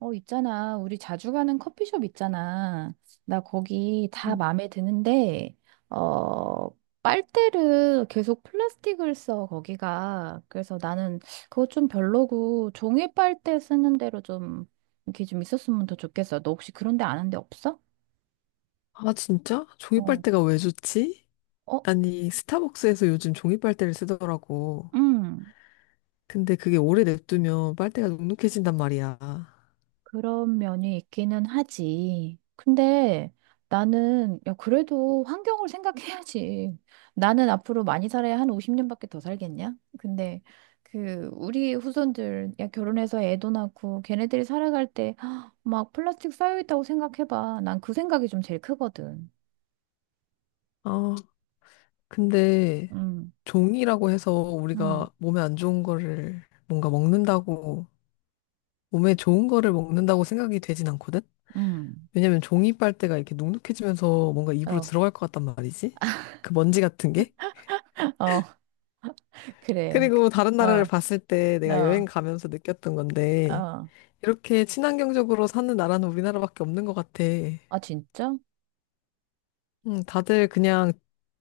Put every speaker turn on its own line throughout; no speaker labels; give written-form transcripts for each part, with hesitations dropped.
어, 있잖아. 우리 자주 가는 커피숍 있잖아. 나 거기 다
음.
마음에 드는데, 어, 빨대를 계속 플라스틱을 써, 거기가. 그래서 나는 그거 좀 별로고, 종이 빨대 쓰는 대로 좀, 이렇게 좀 있었으면 더 좋겠어. 너 혹시 그런 데 아는 데 없어?
아, 진짜? 종이
어,
빨대가 왜 좋지?
어,
아니, 스타벅스에서 요즘 종이 빨대를 쓰더라고.
응.
근데 그게 오래 냅두면 빨대가 눅눅해진단 말이야.
그런 면이 있기는 하지. 근데 나는, 야, 그래도 환경을 생각해야지. 나는 앞으로 많이 살아야 한 50년밖에 더 살겠냐? 근데 그, 우리 후손들, 야, 결혼해서 애도 낳고 걔네들이 살아갈 때 막 플라스틱 쌓여있다고 생각해봐. 난 그 생각이 좀 제일 크거든.
아, 근데
음,
종이라고 해서
음,
우리가 몸에 안 좋은 거를 뭔가 먹는다고, 몸에 좋은 거를 먹는다고 생각이 되진 않거든?
음.
왜냐면 종이 빨대가 이렇게 눅눅해지면서 뭔가 입으로
어,
들어갈 것 같단 말이지? 그 먼지 같은 게?
어, 그래. 그,
그리고 다른 나라를
어,
봤을 때 내가 여행
어,
가면서 느꼈던 건데,
어.
이렇게 친환경적으로 사는 나라는 우리나라밖에 없는 것 같아.
아, 진짜?
다들 그냥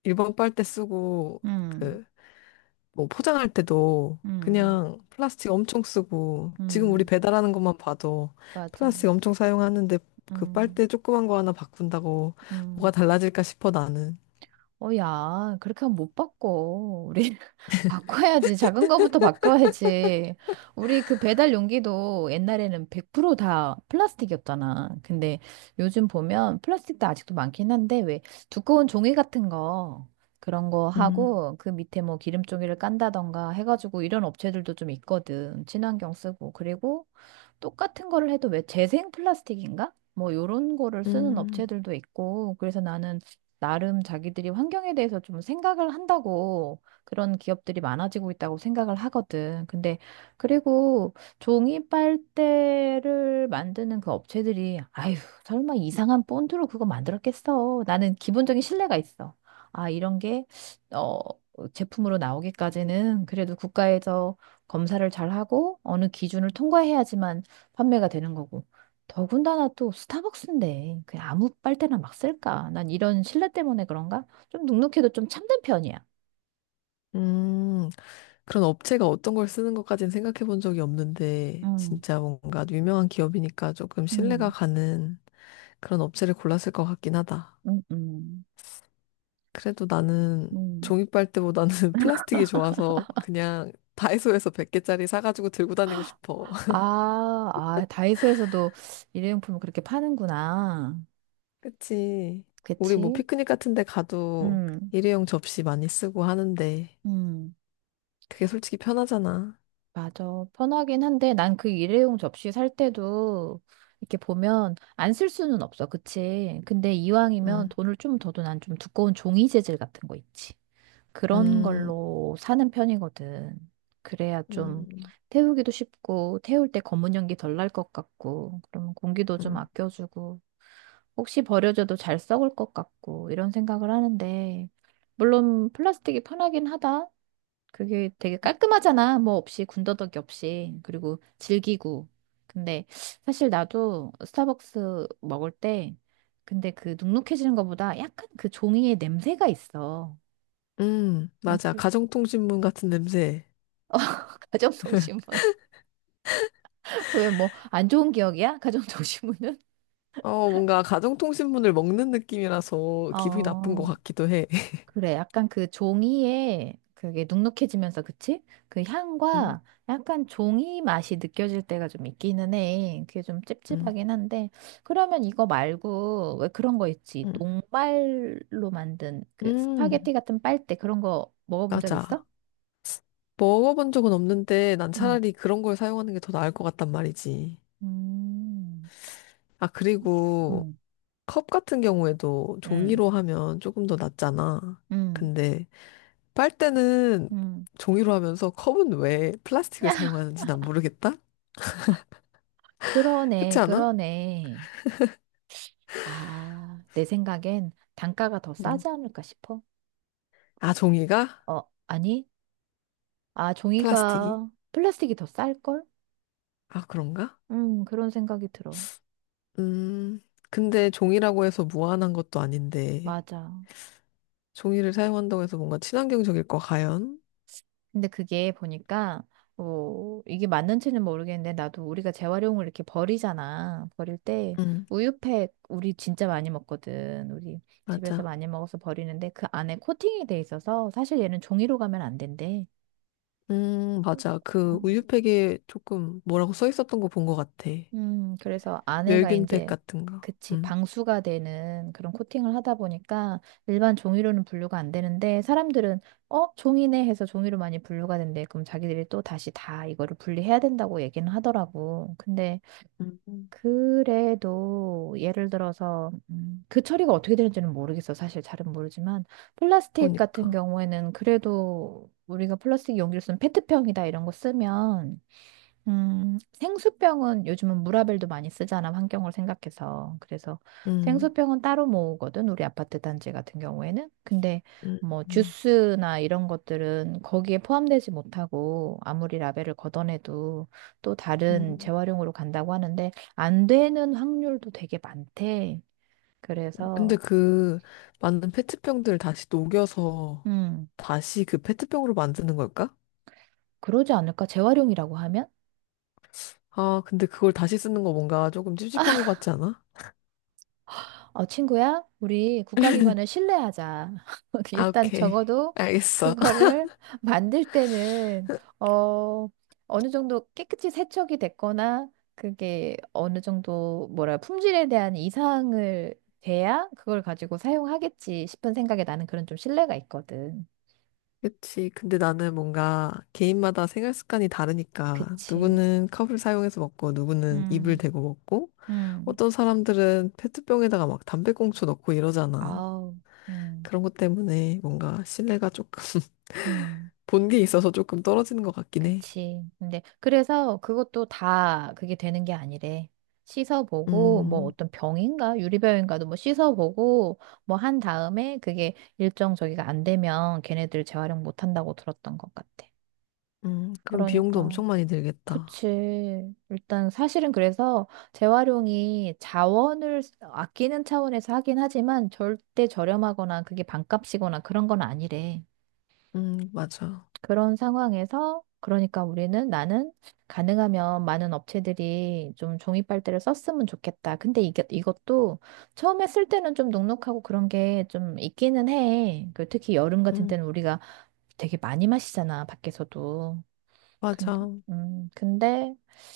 일반 빨대 쓰고,
음,
그, 뭐 포장할 때도
음,
그냥 플라스틱 엄청 쓰고, 지금 우리
음.
배달하는 것만 봐도
맞아.
플라스틱 엄청 사용하는데 그
음,
빨대 조그만 거 하나 바꾼다고 뭐가
음.
달라질까 싶어 나는.
어, 야, 그렇게 하면 못 바꿔. 우리 바꿔야지. 작은 거부터 바꿔야지. 우리 그 배달 용기도 옛날에는 100%다 플라스틱이었잖아. 근데 요즘 보면 플라스틱도 아직도 많긴 한데, 왜 두꺼운 종이 같은 거, 그런 거
음,
하고, 그 밑에 뭐 기름종이를 깐다던가 해가지고 이런 업체들도 좀 있거든. 친환경 쓰고. 그리고 똑같은 거를 해도 왜 재생 플라스틱인가? 뭐 요런 거를 쓰는
음.
업체들도 있고, 그래서 나는 나름 자기들이 환경에 대해서 좀 생각을 한다고 그런 기업들이 많아지고 있다고 생각을 하거든. 근데 그리고 종이 빨대를 만드는 그 업체들이 아휴, 설마 이상한 본드로 그거 만들었겠어. 나는 기본적인 신뢰가 있어. 아, 이런 게 어, 제품으로 나오기까지는 그래도 국가에서 검사를 잘 하고 어느 기준을 통과해야지만 판매가 되는 거고. 더군다나 또 스타벅스인데 그냥 아무 빨대나 막 쓸까? 난 이런 신뢰 때문에 그런가? 좀 눅눅해도 좀 참된 편이야.
음. 그런 업체가 어떤 걸 쓰는 것까지는 생각해 본 적이 없는데,
음,
진짜 뭔가 유명한 기업이니까 조금 신뢰가
음,
가는 그런 업체를 골랐을 것 같긴 하다.
음, 음,
그래도 나는
음.
종이빨대보다는 플라스틱이 좋아서 그냥 다이소에서 100개짜리 사가지고 들고 다니고 싶어.
아, 아, 다이소에서도 일회용품을 그렇게 파는구나.
그치. 우리 뭐
그치?
피크닉 같은 데 가도
음,
일회용 접시 많이 쓰고 하는데,
음.
그게 솔직히 편하잖아.
맞아. 편하긴 한데 난 그 일회용 접시 살 때도 이렇게 보면 안 쓸 수는 없어. 그치? 근데 이왕이면
응,
돈을 좀 더도 난 좀 두꺼운 종이 재질 같은 거 있지. 그런
음,
걸로 사는 편이거든. 그래야 좀
음,
태우기도 쉽고, 태울 때 검은 연기 덜 날 것 같고, 그러면 공기도
음,
좀
음,
아껴주고, 혹시 버려져도 잘 썩을 것 같고, 이런 생각을 하는데, 물론 플라스틱이 편하긴 하다. 그게 되게 깔끔하잖아. 뭐 없이, 군더더기 없이. 그리고 질기고. 근데 사실 나도 스타벅스 먹을 때, 근데 그 눅눅해지는 것보다 약간 그 종이의 냄새가 있어. 어,
맞아.
그
가정통신문 같은 냄새.
가정통신문. 왜 뭐 안 좋은 기억이야? 가정통신문은?
어, 뭔가 가정통신문을 먹는 느낌이라서 기분이 나쁜 것
어,
같기도 해.
그래. 약간 그 종이에 그게 눅눅해지면서 그치? 그
음,
향과 약간 종이 맛이 느껴질 때가 좀 있기는 해. 그게 좀
음,
찝찝하긴 한데. 그러면 이거 말고 왜 그런 거 있지?
음,
녹말로 만든 그
음,
스파게티 같은 빨대 그런 거 먹어본 적 있어?
맞아. 먹어본 적은 없는데 난
응.
차라리 그런 걸 사용하는 게 더 나을 것 같단 말이지.
음,
아, 그리고
음,
컵 같은 경우에도
음,
종이로 하면 조금 더 낫잖아.
음,
근데 빨대는
음.
종이로 하면서 컵은 왜 플라스틱을 사용하는지 난 모르겠다?
그러네,
그렇지 않아?
그러네. 아, 내 생각엔 단가가 더
음.
싸지 않을까 싶어.
아, 종이가?
어, 아니? 아,
플라스틱이?
종이가 플라스틱이 더 쌀걸?
아, 그런가?
그런 생각이 들어.
음, 근데 종이라고 해서 무한한 것도 아닌데,
맞아.
종이를 사용한다고 해서 뭔가 친환경적일 거 과연?
근데 그게 보니까, 어, 이게 맞는지는 모르겠는데, 나도 우리가 재활용을 이렇게 버리잖아. 버릴 때,
음,
우유팩, 우리 진짜 많이 먹거든. 우리 집에서
맞아.
많이 먹어서 버리는데, 그 안에 코팅이 돼 있어서, 사실 얘는 종이로 가면 안 된대.
맞아. 그
음.
우유팩에 조금 뭐라고 써 있었던 거 본 것 같아.
그래서 안에가
멸균팩
이제,
같은 거.
그치,
음,
방수가 되는 그런 코팅을 하다 보니까 일반 종이로는 분류가 안 되는데 사람들은, 어, 종이네 해서 종이로 많이 분류가 된대. 그럼 자기들이 또 다시 다 이거를 분리해야 된다고 얘기는 하더라고. 근데
음.
그래도 예를 들어서, 그 처리가 어떻게 되는지는 모르겠어. 사실 잘은 모르지만 플라스틱 같은
그러니까.
경우에는 그래도 우리가 플라스틱 용기를 쓰면 페트병이다 이런 거 쓰면 생수병은 요즘은 무라벨도 많이 쓰잖아, 환경을 생각해서. 그래서
음,
생수병은 따로 모으거든, 우리 아파트 단지 같은 경우에는. 근데
음,
뭐
음.
주스나 이런 것들은 거기에 포함되지 못하고 아무리 라벨을 걷어내도 또 다른
음.
재활용으로 간다고 하는데 안 되는 확률도 되게 많대.
근데
그래서,
그 만든 페트병들 다시 녹여서
음,
다시 그 페트병으로 만드는 걸까?
그러지 않을까? 재활용이라고 하면?
아, 근데 그걸 다시 쓰는 거 뭔가 조금 찝찝한 것 같지 않아?
어, 친구야, 우리 국가기관을 신뢰하자.
아,
일단
오케이.
적어도
알겠어.
그거를 만들 때는, 어, 어느 정도 깨끗이 세척이 됐거나, 그게 어느 정도, 뭐라, 품질에 대한 이상을 돼야 그걸 가지고 사용하겠지 싶은 생각에 나는 그런 좀 신뢰가 있거든.
그치. 근데 나는 뭔가 개인마다 생활 습관이 다르니까
그치.
누구는 컵을 사용해서 먹고 누구는 입을
음,
대고 먹고
음,
어떤 사람들은 페트병에다가 막 담배꽁초 넣고 이러잖아.
아우, 음,
그런 것 때문에 뭔가 신뢰가 조금
음.
본 게 있어서 조금 떨어지는 것 같긴 해.
그치. 근데 그래서 그것도 다 그게 되는 게 아니래. 씻어보고 뭐
음,
어떤 병인가 유리병인가도 뭐 씻어보고 뭐 한 다음에 그게 일정 저기가 안 되면 걔네들 재활용 못 한다고 들었던 것 같아.
그럼 비용도
그러니까
엄청 많이 들겠다.
그치. 일단 사실은 그래서 재활용이 자원을 아끼는 차원에서 하긴 하지만 절대 저렴하거나 그게 반값이거나 그런 건 아니래.
맞아.
그런 상황에서 그러니까 우리는 나는 가능하면 많은 업체들이 좀 종이 빨대를 썼으면 좋겠다. 근데 이게 이것도 처음에 쓸 때는 좀 눅눅하고 그런 게 좀 있기는 해. 그 특히 여름 같은
음,
때는 우리가 되게 많이 마시잖아, 밖에서도. 근데
맞아.
근데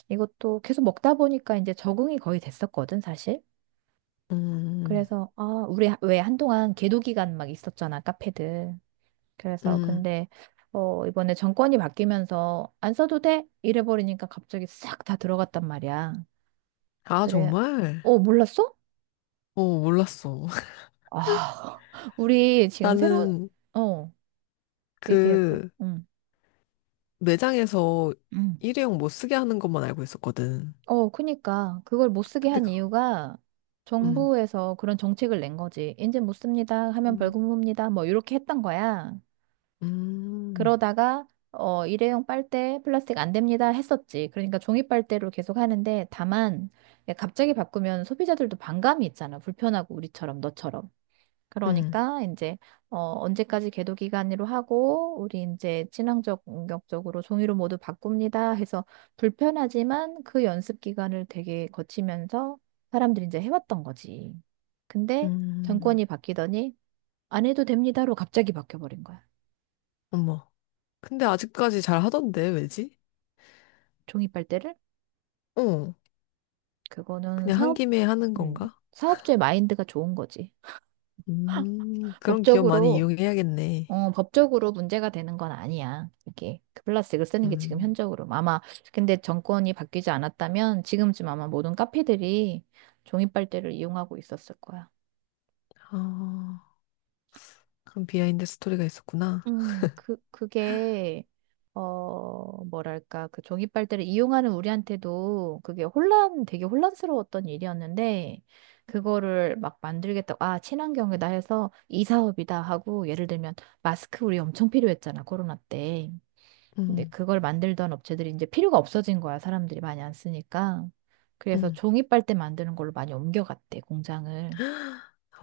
이것도 계속 먹다 보니까 이제 적응이 거의 됐었거든, 사실.
음,
그래서 아, 우리 왜 한동안 계도 기간 막 있었잖아, 카페들. 그래서
음.
근데 어 이번에 정권이 바뀌면서 안 써도 돼? 이래 버리니까 갑자기 싹 다 들어갔단 말이야.
아,
그래.
정말?
어, 몰랐어?
어, 몰랐어.
아, 우리 지금 새로운
나는
어, 얘기해 봐.
그
응.
매장에서
응
일회용 못 쓰게 하는 것만 알고 있었거든.
그니까 그걸 못 쓰게
근데
한
그,
이유가
음,
정부에서 그런 정책을 낸 거지. 이제 못 씁니다. 하면
음.
벌금 봅니다. 뭐 이렇게 했던 거야.
음,
그러다가 어, 일회용 빨대 플라스틱 안 됩니다 했었지. 그러니까 종이 빨대로 계속 하는데 다만 갑자기 바꾸면 소비자들도 반감이 있잖아. 불편하고 우리처럼 너처럼.
음,
그러니까 이제 언제까지 계도 기간으로 하고 우리 이제 친환경 적으로 종이로 모두 바꿉니다 해서 불편하지만 그 연습 기간을 되게 거치면서 사람들이 이제 해왔던 거지. 근데
음,
정권이 바뀌더니 안 해도 됩니다로 갑자기 바뀌어버린 거야.
어머. 근데 아직까지 잘 하던데, 왜지?
종이 빨대를
어,
그거는
그냥 한 김에 하는
음,
건가?
사업주의 마인드가 좋은 거지.
그런 기업 많이
법적으로,
이용해야겠네.
법적으로 문제가 되는 건 아니야. 이게 그 플라스틱을 쓰는 게 지금
음,
현적으로. 아마, 근데 정권이 바뀌지 않았다면 지금쯤 아마 모든 카페들이 종이빨대를 이용하고 있었을 거야.
아, 그런 비하인드 스토리가 있었구나.
그게, 어, 뭐랄까, 그 종이 빨대를 이용하는 우리한테도 그게 혼란, 되게 혼란스러웠던 일이었는데, 그거를 막 만들겠다고, 아, 친환경이다 해서 이 사업이다 하고, 예를 들면, 마스크 우리 엄청 필요했잖아, 코로나 때. 근데
음,
그걸 만들던 업체들이 이제 필요가 없어진 거야, 사람들이 많이 안 쓰니까. 그래서
음,
종이 빨대 만드는 걸로 많이 옮겨갔대, 공장을.
어,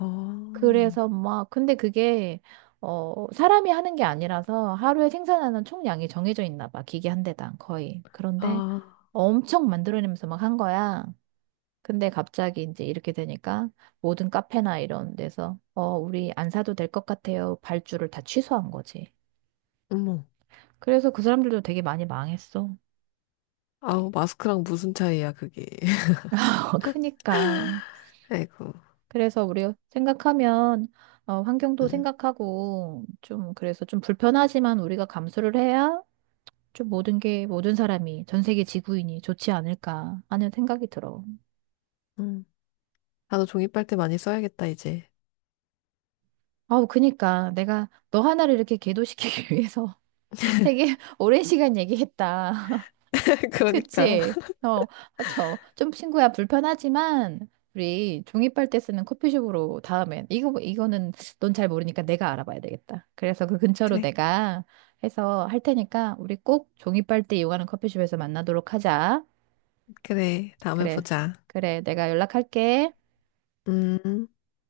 그래서 막, 근데 그게, 어, 사람이 하는 게 아니라서 하루에 생산하는 총량이 정해져 있나 봐. 기계 한 대당 거의. 그런데
아,
엄청 만들어내면서 막 한 거야. 근데 갑자기 이제 이렇게 되니까 모든 카페나 이런 데서, 어, 우리 안 사도 될 것 같아요. 발주를 다 취소한 거지.
어머.
그래서 그 사람들도 되게 많이 망했어.
아우, 마스크랑 무슨 차이야, 그게.
크니까.
아이고,
그래서 우리 생각하면, 어, 환경도
음,
생각하고, 좀, 그래서 좀 불편하지만 우리가 감수를 해야 좀 모든 게 모든 사람이 전 세계 지구인이 좋지 않을까 하는 생각이 들어.
음. 나도 종이빨대 많이 써야겠다, 이제.
아우 그니까 내가 너 하나를 이렇게 계도시키기 위해서 되게 오랜 시간 얘기했다.
그러니까.
그치? 어, 저 좀 친구야 불편하지만 우리 종이빨대 쓰는 커피숍으로 다음엔 이거 이거는 넌 잘 모르니까 내가 알아봐야 되겠다. 그래서 그 근처로
그래,
내가 해서 할 테니까 우리 꼭 종이빨대 이용하는 커피숍에서 만나도록 하자.
그래. 다음에
그래.
보자.
그래. 내가 연락할게.
음.